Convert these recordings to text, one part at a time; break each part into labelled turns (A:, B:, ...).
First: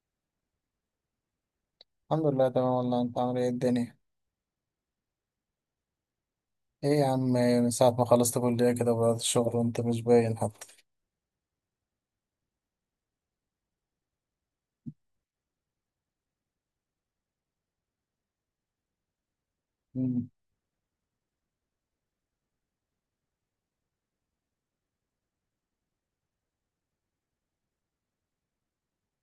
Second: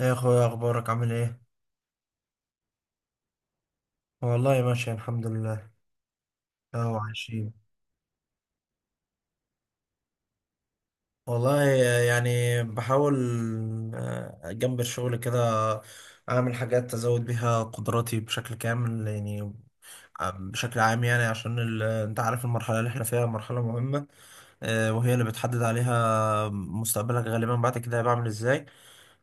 A: ايه يا اخويا اخبارك عامل ايه.
B: الحمد لله تمام، والله انت عامل ايه الدنيا؟
A: والله ماشي الحمد لله.
B: ايه
A: اهو
B: يا عم،
A: عايشين.
B: من ساعة ما خلصت كلية كده بدأت الشغل وانت مش باين حتى.
A: والله يعني بحاول. جنب الشغل كده اعمل حاجات ازود بيها قدراتي بشكل كامل يعني.
B: مم.
A: بشكل عام يعني عشان انت عارف المرحلة اللي احنا فيها مرحلة مهمة. وهي اللي بتحدد عليها مستقبلك غالبا بعد كده هبقى عامل ازاي.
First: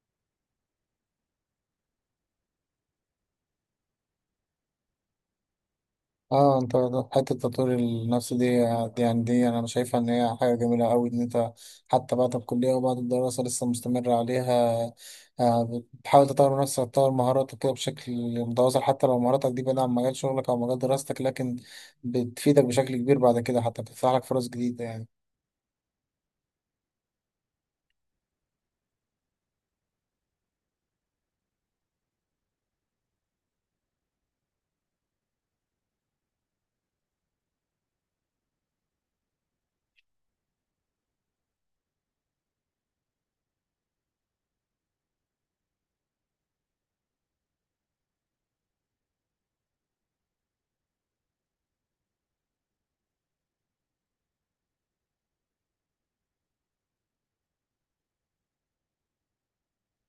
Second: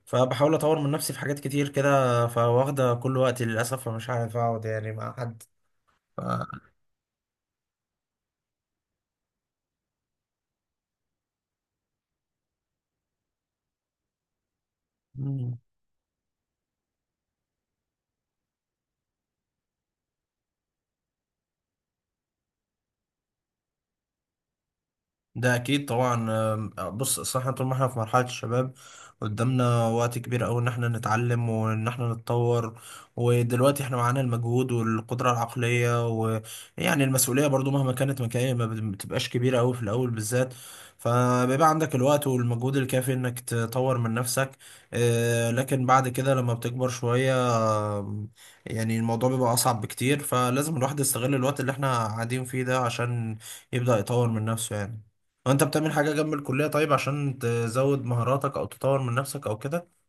A: فبحاول اطور من نفسي في حاجات كتير كده، فواخدة كل وقتي للاسف، فمش عارف اقعد يعني مع حد.
B: اه انت، حتة تطوير النفس دي يعني دي انا شايفها ان هي حاجة جميلة قوي، ان انت حتى بعد الكلية وبعد الدراسة لسه مستمر عليها.
A: ف...
B: بتحاول تطور نفسك، تطور مهاراتك كده بشكل متواصل، حتى لو مهاراتك دي بعيدة عن مجال شغلك او مجال دراستك، لكن بتفيدك بشكل كبير بعد كده، حتى بتفتح لك فرص جديدة يعني.
A: ده اكيد طبعا. أم، بص اصل احنا طول ما احنا في مرحله الشباب قدامنا وقت كبير قوي ان احنا نتعلم وان احنا نتطور. ودلوقتي احنا معانا المجهود والقدره العقليه ويعني المسؤوليه برضو مهما كانت مكانية ما بتبقاش كبيره قوي في الاول بالذات. فبيبقى عندك الوقت والمجهود الكافي انك تطور من نفسك. لكن بعد كده لما بتكبر شويه. آم، يعني الموضوع بيبقى اصعب بكتير، فلازم الواحد يستغل الوقت اللي احنا قاعدين فيه ده عشان يبدأ يطور من نفسه يعني. هو انت بتعمل حاجة جنب الكلية طيب عشان تزود مهاراتك او تطور من نفسك او كده؟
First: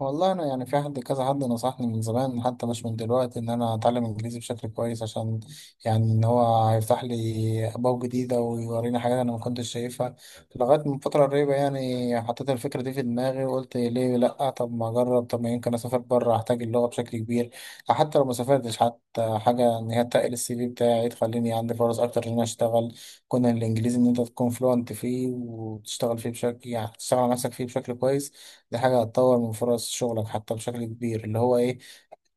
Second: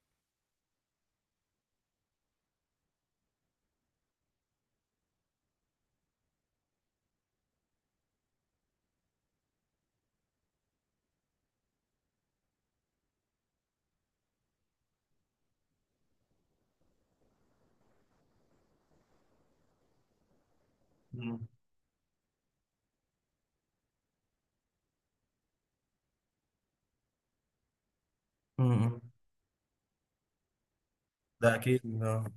B: والله انا يعني في حد كذا حد نصحني من زمان، حتى مش من دلوقتي، ان انا اتعلم انجليزي بشكل كويس، عشان يعني ان هو هيفتح لي ابواب جديده ويوريني حاجات انا ما كنتش شايفها. لغايه من فتره قريبه يعني حطيت الفكره دي في دماغي وقلت ليه لا، طب ما اجرب، طب ما يمكن اسافر بره احتاج اللغه بشكل كبير. حتى لو ما سافرتش حتى حاجه، ان هي تقل السي في بتاعي
A: مم.
B: تخليني عندي فرص اكتر ان انا اشتغل. كون الانجليزي، ان انت تكون فلوينت فيه وتشتغل فيه بشكل، يعني تشتغل على نفسك فيه بشكل كويس،
A: م-
B: دي
A: م.
B: حاجة هتطور من فرص شغلك حتى بشكل كبير، اللي
A: ده
B: هو ايه.
A: اكيد.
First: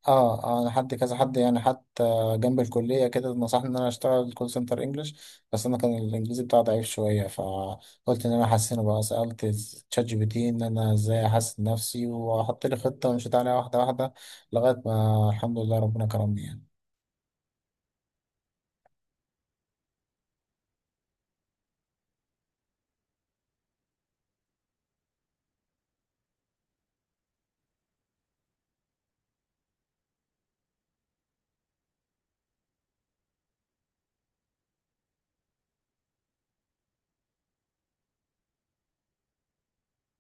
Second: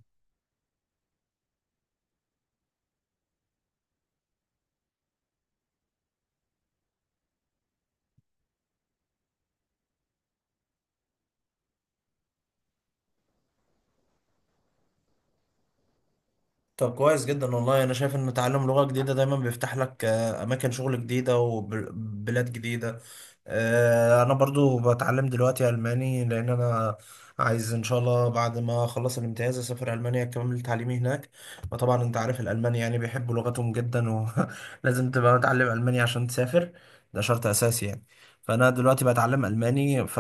B: اه انا حد كذا حد يعني، حتى جنب الكلية كده نصحني ان انا اشتغل كول سنتر انجلش، بس انا كان الانجليزي بتاعي ضعيف شوية فقلت ان انا احسنه بقى. سألت تشات جي بي تي ان انا ازاي احسن نفسي، وحط لي خطة ومشيت عليها واحدة واحدة لغاية ما الحمد لله ربنا كرمني.
A: طب كويس جدا. والله انا شايف ان تعلم لغة جديدة دايما بيفتح لك اماكن شغل جديدة وبلاد جديدة. انا برضو بتعلم دلوقتي الماني لان انا عايز ان شاء الله بعد ما اخلص الامتياز اسافر المانيا اكمل تعليمي هناك. وطبعا انت عارف الالمان يعني بيحبوا لغتهم جدا. ولازم تبقى متعلم الماني عشان تسافر. ده شرط اساسي يعني. فانا دلوقتي بتعلم الماني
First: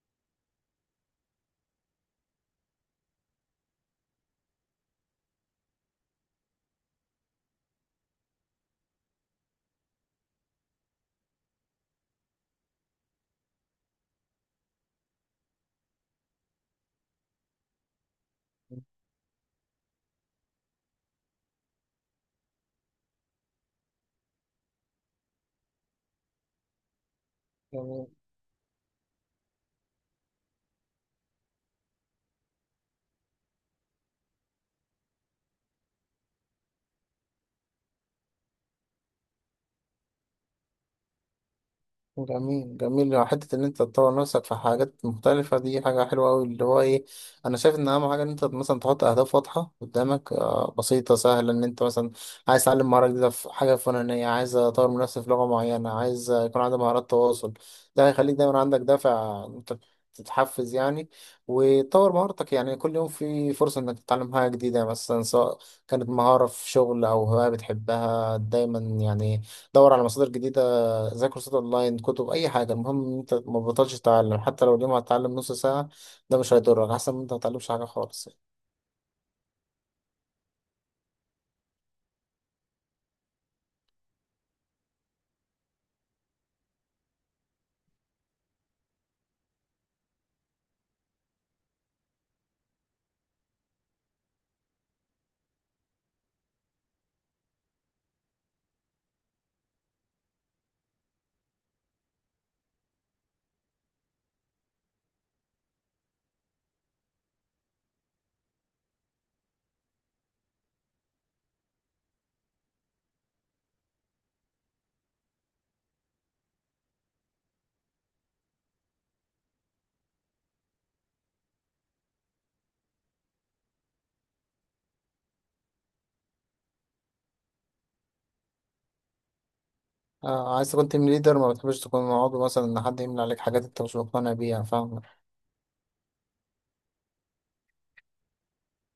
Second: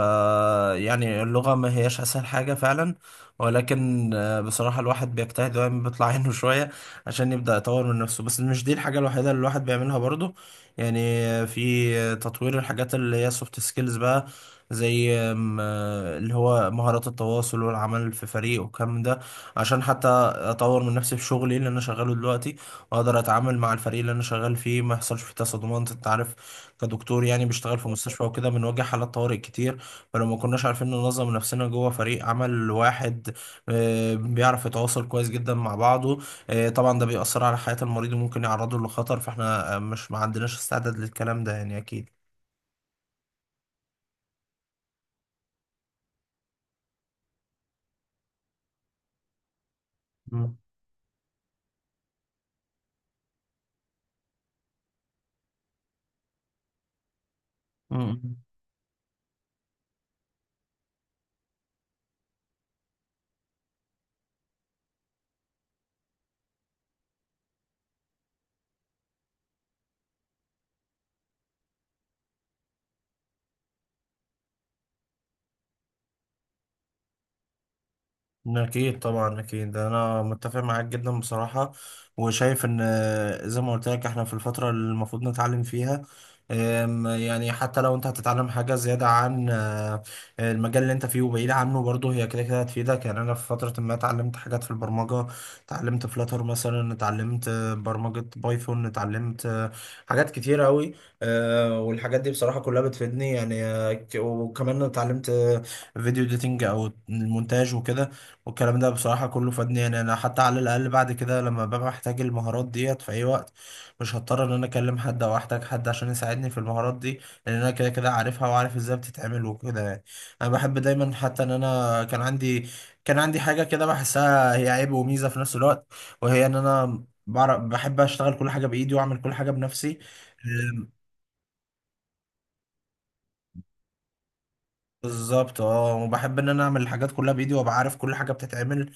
A: يعني اللغة ما هياش اسهل حاجة فعلا. ولكن بصراحة الواحد بيجتهد دايما بيطلع عينه شوية عشان يبدأ يطور من نفسه. بس مش دي الحاجة الوحيدة اللي الواحد بيعملها برضه يعني. في تطوير الحاجات اللي هي سوفت سكيلز بقى، زي آم، آه، اللي هو مهارات التواصل والعمل في فريق
B: يعني
A: والكلام ده. عشان حتى أطور من نفسي في شغلي اللي أنا شغاله دلوقتي، وأقدر أتعامل مع الفريق اللي أنا شغال فيه ما يحصلش فيه تصادمات. أنت عارف كدكتور يعني بيشتغل في مستشفى وكده بنواجه حالات طوارئ كتير. فلو ما كناش عارفين ننظم نفسنا جوه فريق عمل واحد بيعرف يتواصل كويس جدا مع بعضه طبعا ده بيأثر على حياة المريض وممكن يعرضه لخطر. فاحنا مش ما عندناش استعداد للكلام ده يعني أكيد.
B: جميل جميل، يعني حتة إن أنت تطور نفسك في حاجات مختلفة دي حاجة حلوة أوي، اللي هو إيه، أنا شايف إن أهم حاجة إن أنت مثلا تحط أهداف واضحة قدامك،
A: مم.
B: بسيطة سهلة. إن أنت مثلا عايز تتعلم مهارة جديدة في حاجة فلانية، عايز أطور من نفسي في لغة معينة، عايز يكون عندي مهارات تواصل، ده
A: مم.
B: هيخليك دايما عندك دافع، أنت تتحفز يعني، وتطور مهارتك. يعني كل يوم في فرصة إنك تتعلم حاجة جديدة مثلا، سواء كانت مهارة في شغل أو هواية بتحبها. دايما يعني دور على مصادر جديدة زي كورسات اونلاين، كتب، اي حاجه، المهم ان انت ما بطلش تتعلم. حتى لو اليوم هتتعلم نص ساعه ده مش هيضرك، احسن من انت ما تتعلمش حاجه خالص يعني.
A: أكيد طبعا. أكيد أنا متفق معاك جدا بصراحة. وشايف إن زي ما قلت لك إحنا في الفترة اللي المفروض نتعلم فيها. يعني حتى لو أنت هتتعلم حاجة زيادة عن المجال اللي أنت فيه وبعيد عنه، برضه هي كده كده هتفيدك. يعني أنا في فترة ما اتعلمت حاجات في البرمجة، اتعلمت فلاتر مثلا، اتعلمت برمجة بايثون، اتعلمت حاجات كتيرة أوي. والحاجات دي بصراحة كلها بتفيدني يعني. وكمان اتعلمت فيديو إديتنج أو المونتاج وكده. والكلام ده بصراحة كله فادني يعني. أنا حتى على الأقل بعد كده لما ببقى محتاج المهارات ديت في أي وقت مش هضطر إن أنا أكلم حد أو أحتاج حد عشان يساعدني في المهارات دي، لأن أنا كده كده عارفها وعارف إزاي بتتعمل وكده يعني. أنا بحب دايما حتى إن أنا كان عندي حاجة كده بحسها هي عيب وميزة في نفس الوقت، وهي إن أنا بعرف بحب أشتغل كل حاجة بإيدي وأعمل كل حاجة بنفسي.
B: آه، عايز تكون
A: أم،
B: تيم ليدر، ما بتحبش تكون عضو مثلا، ان حد يملى عليك حاجات انت مش مقتنع بيها، فاهم.
A: بالظبط اه. وبحب ان انا اعمل الحاجات كلها بايدي وابقى عارف كل حاجه بتتعمل.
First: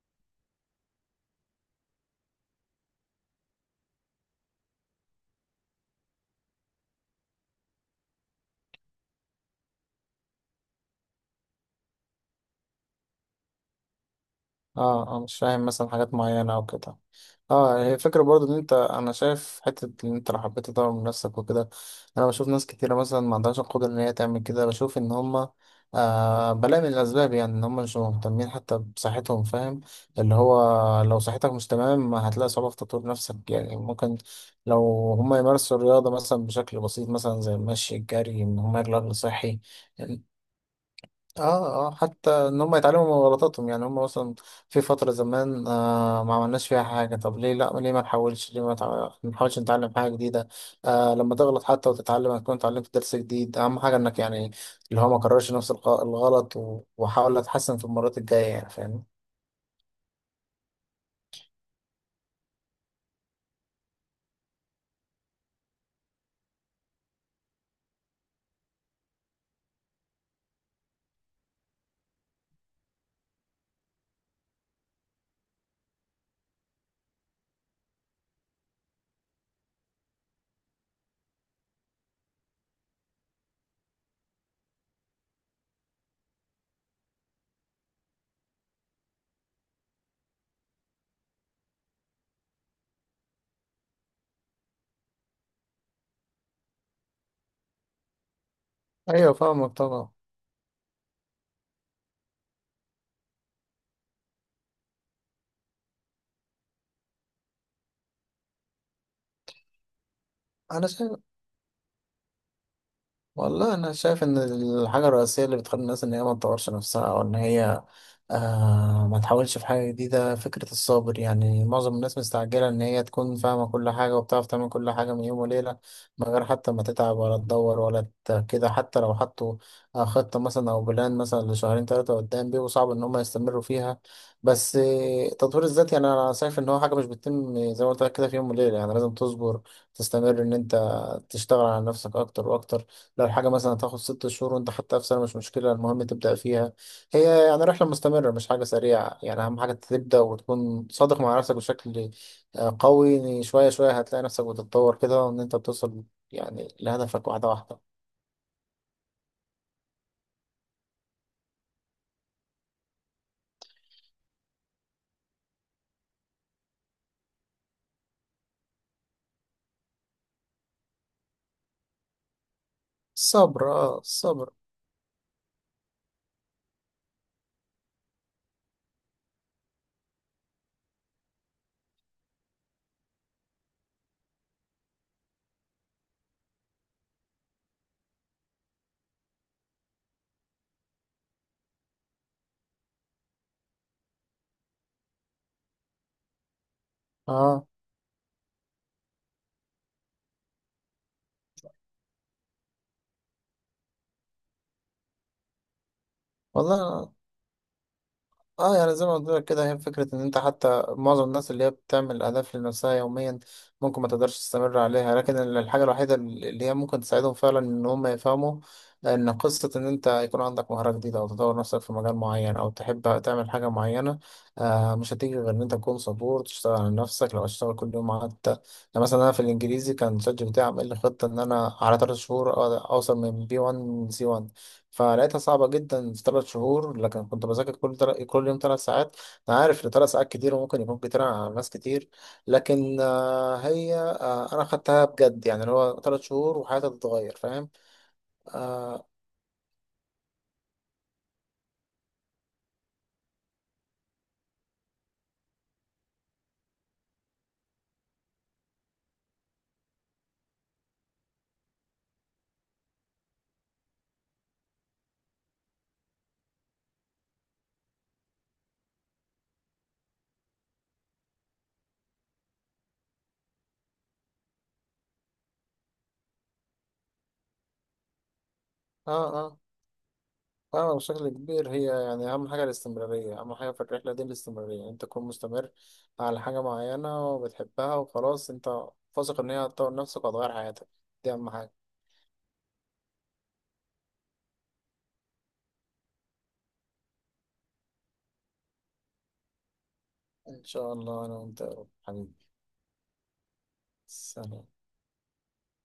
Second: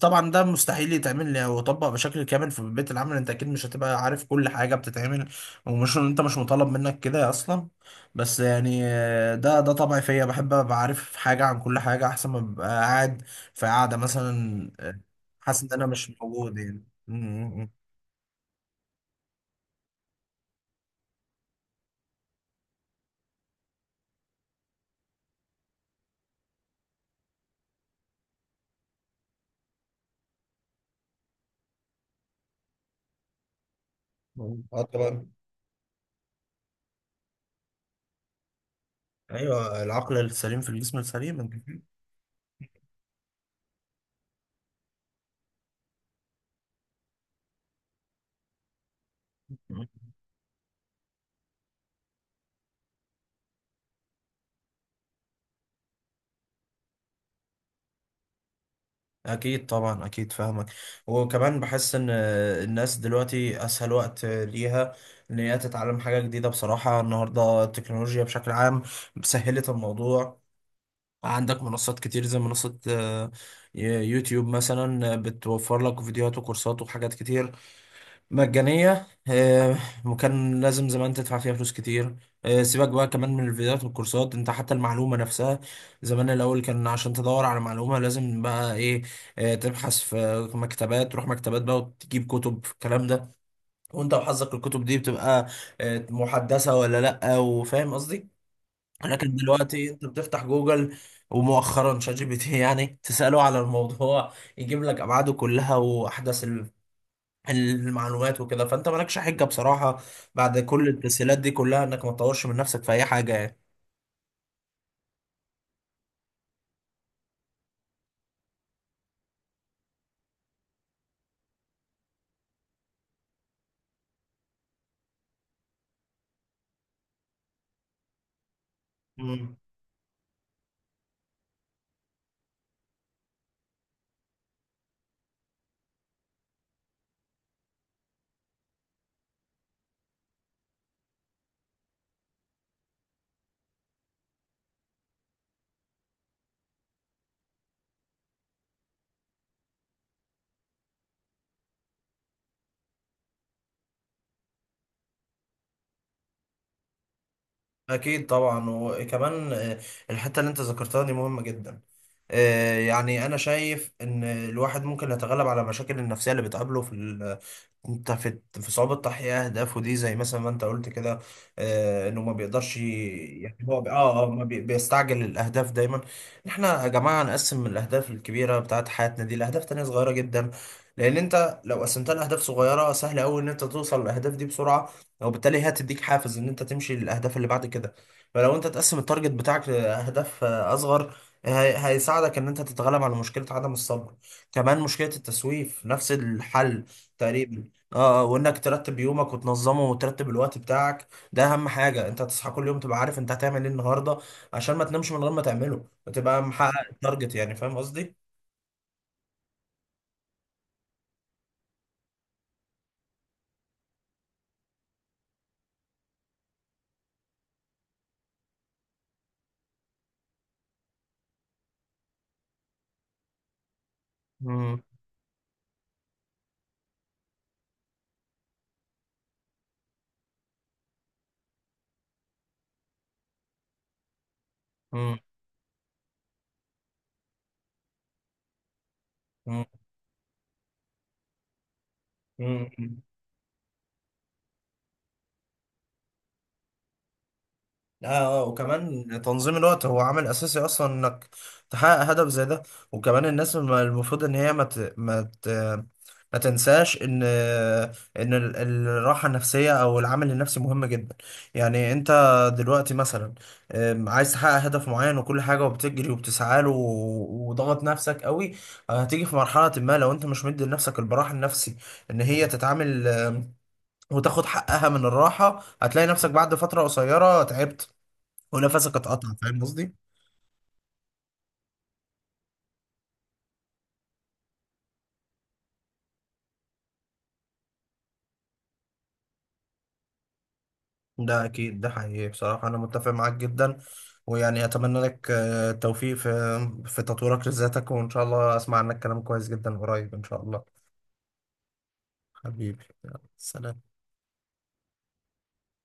A: طبعا ده مستحيل يتعمل ويطبق بشكل كامل في بيئة العمل. انت اكيد مش هتبقى عارف كل حاجة بتتعمل، ومش انت مش مطالب منك كده اصلا. بس يعني ده طبعي فيا، بحب ابقى عارف حاجة عن كل حاجة احسن ما ابقى قاعد في قاعدة مثلا
B: اه مش
A: حاسس
B: فاهم
A: ان انا
B: مثلا
A: مش
B: حاجات معينه
A: موجود
B: او
A: يعني
B: كده. اه يعني هي الفكرة برضو ان انت، انا شايف حتة ان انت لو حبيت تطور من نفسك وكده. انا بشوف ناس كتيرة مثلا ما عندهاش القدرة ان هي تعمل كده، بشوف ان هما بلاقي من الاسباب يعني ان هما مش مهتمين حتى بصحتهم، فاهم. اللي هو لو صحتك مش تمام هتلاقي صعوبة في تطوير نفسك يعني. ممكن
A: م. اه
B: لو
A: طبعا.
B: هما يمارسوا الرياضة مثلا بشكل بسيط، مثلا زي المشي، الجري، ان هما ياكلوا اكل صحي.
A: ايوه، العقل السليم في الجسم السليم.
B: اه
A: انت
B: اه، حتى ان هم يتعلموا من غلطاتهم. يعني هم مثلا في فترة زمان ما عملناش فيها حاجة، طب ليه لا؟ ليه ما نحاولش؟ ليه ما تع- نحاولش نتعلم
A: فاهم؟
B: حاجة جديدة؟ لما تغلط حتى وتتعلم هتكون اتعلمت درس جديد. اهم حاجة انك، يعني اللي هو ما كررش نفس الغلط، وحاول اتحسن في المرات الجاية يعني، فاهم.
A: اكيد طبعا اكيد فاهمك. وكمان بحس ان الناس دلوقتي اسهل وقت ليها ان هي تتعلم حاجه جديده. بصراحه النهارده التكنولوجيا بشكل عام سهلت الموضوع. عندك منصات كتير، زي منصه يوتيوب مثلا بتوفر لك فيديوهات وكورسات وحاجات كتير مجانية. وكان لازم زمان تدفع فيها فلوس كتير. سيبك بقى كمان من الفيديوهات والكورسات، انت حتى المعلومة نفسها زمان الأول كان عشان تدور على معلومة لازم بقى ايه تبحث في مكتبات، تروح مكتبات بقى وتجيب كتب في الكلام ده، وانت وحظك الكتب دي بتبقى محدثة ولا لأ، وفاهم قصدي.
B: ايوه
A: لكن
B: فاهمك
A: دلوقتي انت
B: طبعا.
A: بتفتح جوجل، ومؤخرا شات جي بي تي يعني تسأله على الموضوع يجيب لك أبعاده كلها وأحدث المعلومات وكده. فانت مالكش حجه بصراحه بعد
B: انا
A: كل
B: شايف،
A: التسهيلات دي كلها انك ما تطورش من نفسك في اي حاجه
B: والله انا شايف ان الحاجه الرئيسيه اللي بتخلي الناس ان هي ما تطورش نفسها، او ان هي ما تحاولش في حاجه جديده، فكره الصبر. يعني معظم الناس مستعجله ان هي تكون فاهمه كل حاجه وبتعرف تعمل كل حاجه من يوم وليله، من غير حتى ما تتعب ولا تدور كده. حتى لو
A: يعني.
B: حطوا خطه مثلا او بلان مثلا لشهرين ثلاثه قدام بيبقوا صعب ان هم يستمروا فيها. بس تطوير الذات يعني انا شايف ان هو حاجه مش بتتم زي ما قلت لك كده في يوم وليله. يعني لازم تصبر، تستمر ان انت تشتغل على نفسك اكتر واكتر. لو الحاجة مثلا تاخد 6 شهور وانت حتى في سنة، مش مشكلة، المهم تبدأ فيها. هي يعني رحلة مستمرة مش حاجة سريعة يعني. أهم حاجة تبدأ وتكون صادق مع نفسك بشكل قوي. يعني شوية شوية هتلاقي نفسك بتتطور كده، وإن أنت بتوصل يعني لهدفك واحدة واحدة.
A: أكيد طبعا. وكمان الحتة اللي أنت ذكرتها دي مهمة جدا. يعني أنا شايف إن الواحد ممكن يتغلب على مشاكل النفسية اللي بتقابله في ال- أنت في في صعوبة تحقيق أهدافه دي، زي مثلا ما أنت قلت كده إنه ما بيقدرش يعني
B: الصبر،
A: هو بي-
B: اه
A: آه آه ما
B: الصبر.
A: بي- بيستعجل الأهداف دايما. إحنا يا جماعة نقسم الأهداف الكبيرة بتاعت حياتنا دي لأهداف تانية صغيرة جدا. لأن أنت لو قسمتها لأهداف صغيرة سهل أوي إن أنت توصل للأهداف دي بسرعة، وبالتالي هي هتديك حافز ان انت تمشي للاهداف اللي بعد كده. فلو انت تقسم التارجت بتاعك لاهداف اصغر هيساعدك ان انت تتغلب على مشكلة عدم الصبر. كمان مشكلة التسويف نفس الحل تقريبا
B: اه
A: اه. وانك ترتب يومك وتنظمه وترتب الوقت بتاعك ده اهم حاجة. انت تصحى كل يوم تبقى عارف انت هتعمل ايه النهاردة عشان ما تنامش من غير ما تعمله وتبقى محقق
B: والله.
A: التارجت يعني. فاهم قصدي؟
B: اه يعني زي ما قلت لك كده، هي فكرة ان انت، حتى معظم الناس اللي هي بتعمل اهداف لنفسها يوميا ممكن ما تقدرش تستمر عليها. لكن الحاجة الوحيدة اللي هي ممكن تساعدهم فعلا ان هم يفهموا ان قصة ان انت يكون عندك مهارة جديدة او تطور نفسك في مجال معين او تحب تعمل حاجة معينة،
A: مم.
B: مش هتيجي غير ان انت تكون صبور، تشتغل على نفسك لو هتشتغل كل يوم حتى. يعني مثلا انا في الانجليزي كان شات جي بي تي عامل لي خطة ان انا على 3 شهور أقدر اوصل من بي 1 سي 1.
A: مم.
B: فلقيتها صعبة جدا في 3 شهور، لكن كنت بذاكر كل كل يوم 3 ساعات. أنا عارف إن 3 ساعات كتير وممكن يكون كتير على ناس كتير، لكن
A: مم.
B: هي، أنا خدتها بجد. يعني اللي هو 3 شهور وحياتي تتغير، فاهم.
A: اه.
B: آه
A: وكمان تنظيم الوقت هو عامل اساسي اصلا انك تحقق هدف زي ده. وكمان الناس المفروض ان هي ما تنساش ان الراحه النفسيه او العامل النفسي مهم جدا. يعني انت دلوقتي مثلا عايز تحقق هدف معين وكل حاجه، وبتجري وبتسعى له وضغط نفسك قوي، هتيجي في مرحله ما لو انت مش مدي لنفسك البراح النفسي ان هي تتعامل وتاخد حقها من الراحه، هتلاقي نفسك بعد فتره قصيره تعبت ونفسك
B: آه
A: اتقطع.
B: آه
A: فاهم قصدي؟
B: فاهمة بشكل كبير. هي يعني أهم حاجة الاستمرارية، أهم حاجة في الرحلة دي الاستمرارية، أنت تكون مستمر على حاجة معينة وبتحبها، وخلاص أنت واثق إن هي هتطور نفسك وهتغير حياتك. دي
A: ده
B: أهم حاجة.
A: اكيد. ده حقيقي بصراحه انا متفق معاك جدا. ويعني اتمنى لك التوفيق في في تطويرك لذاتك، وان شاء الله اسمع عنك كلام كويس جدا قريب ان شاء
B: إن
A: الله.
B: شاء الله أنا وأنت يا رب حبيبي.
A: حبيبي، يلا، سلام.
B: سلام.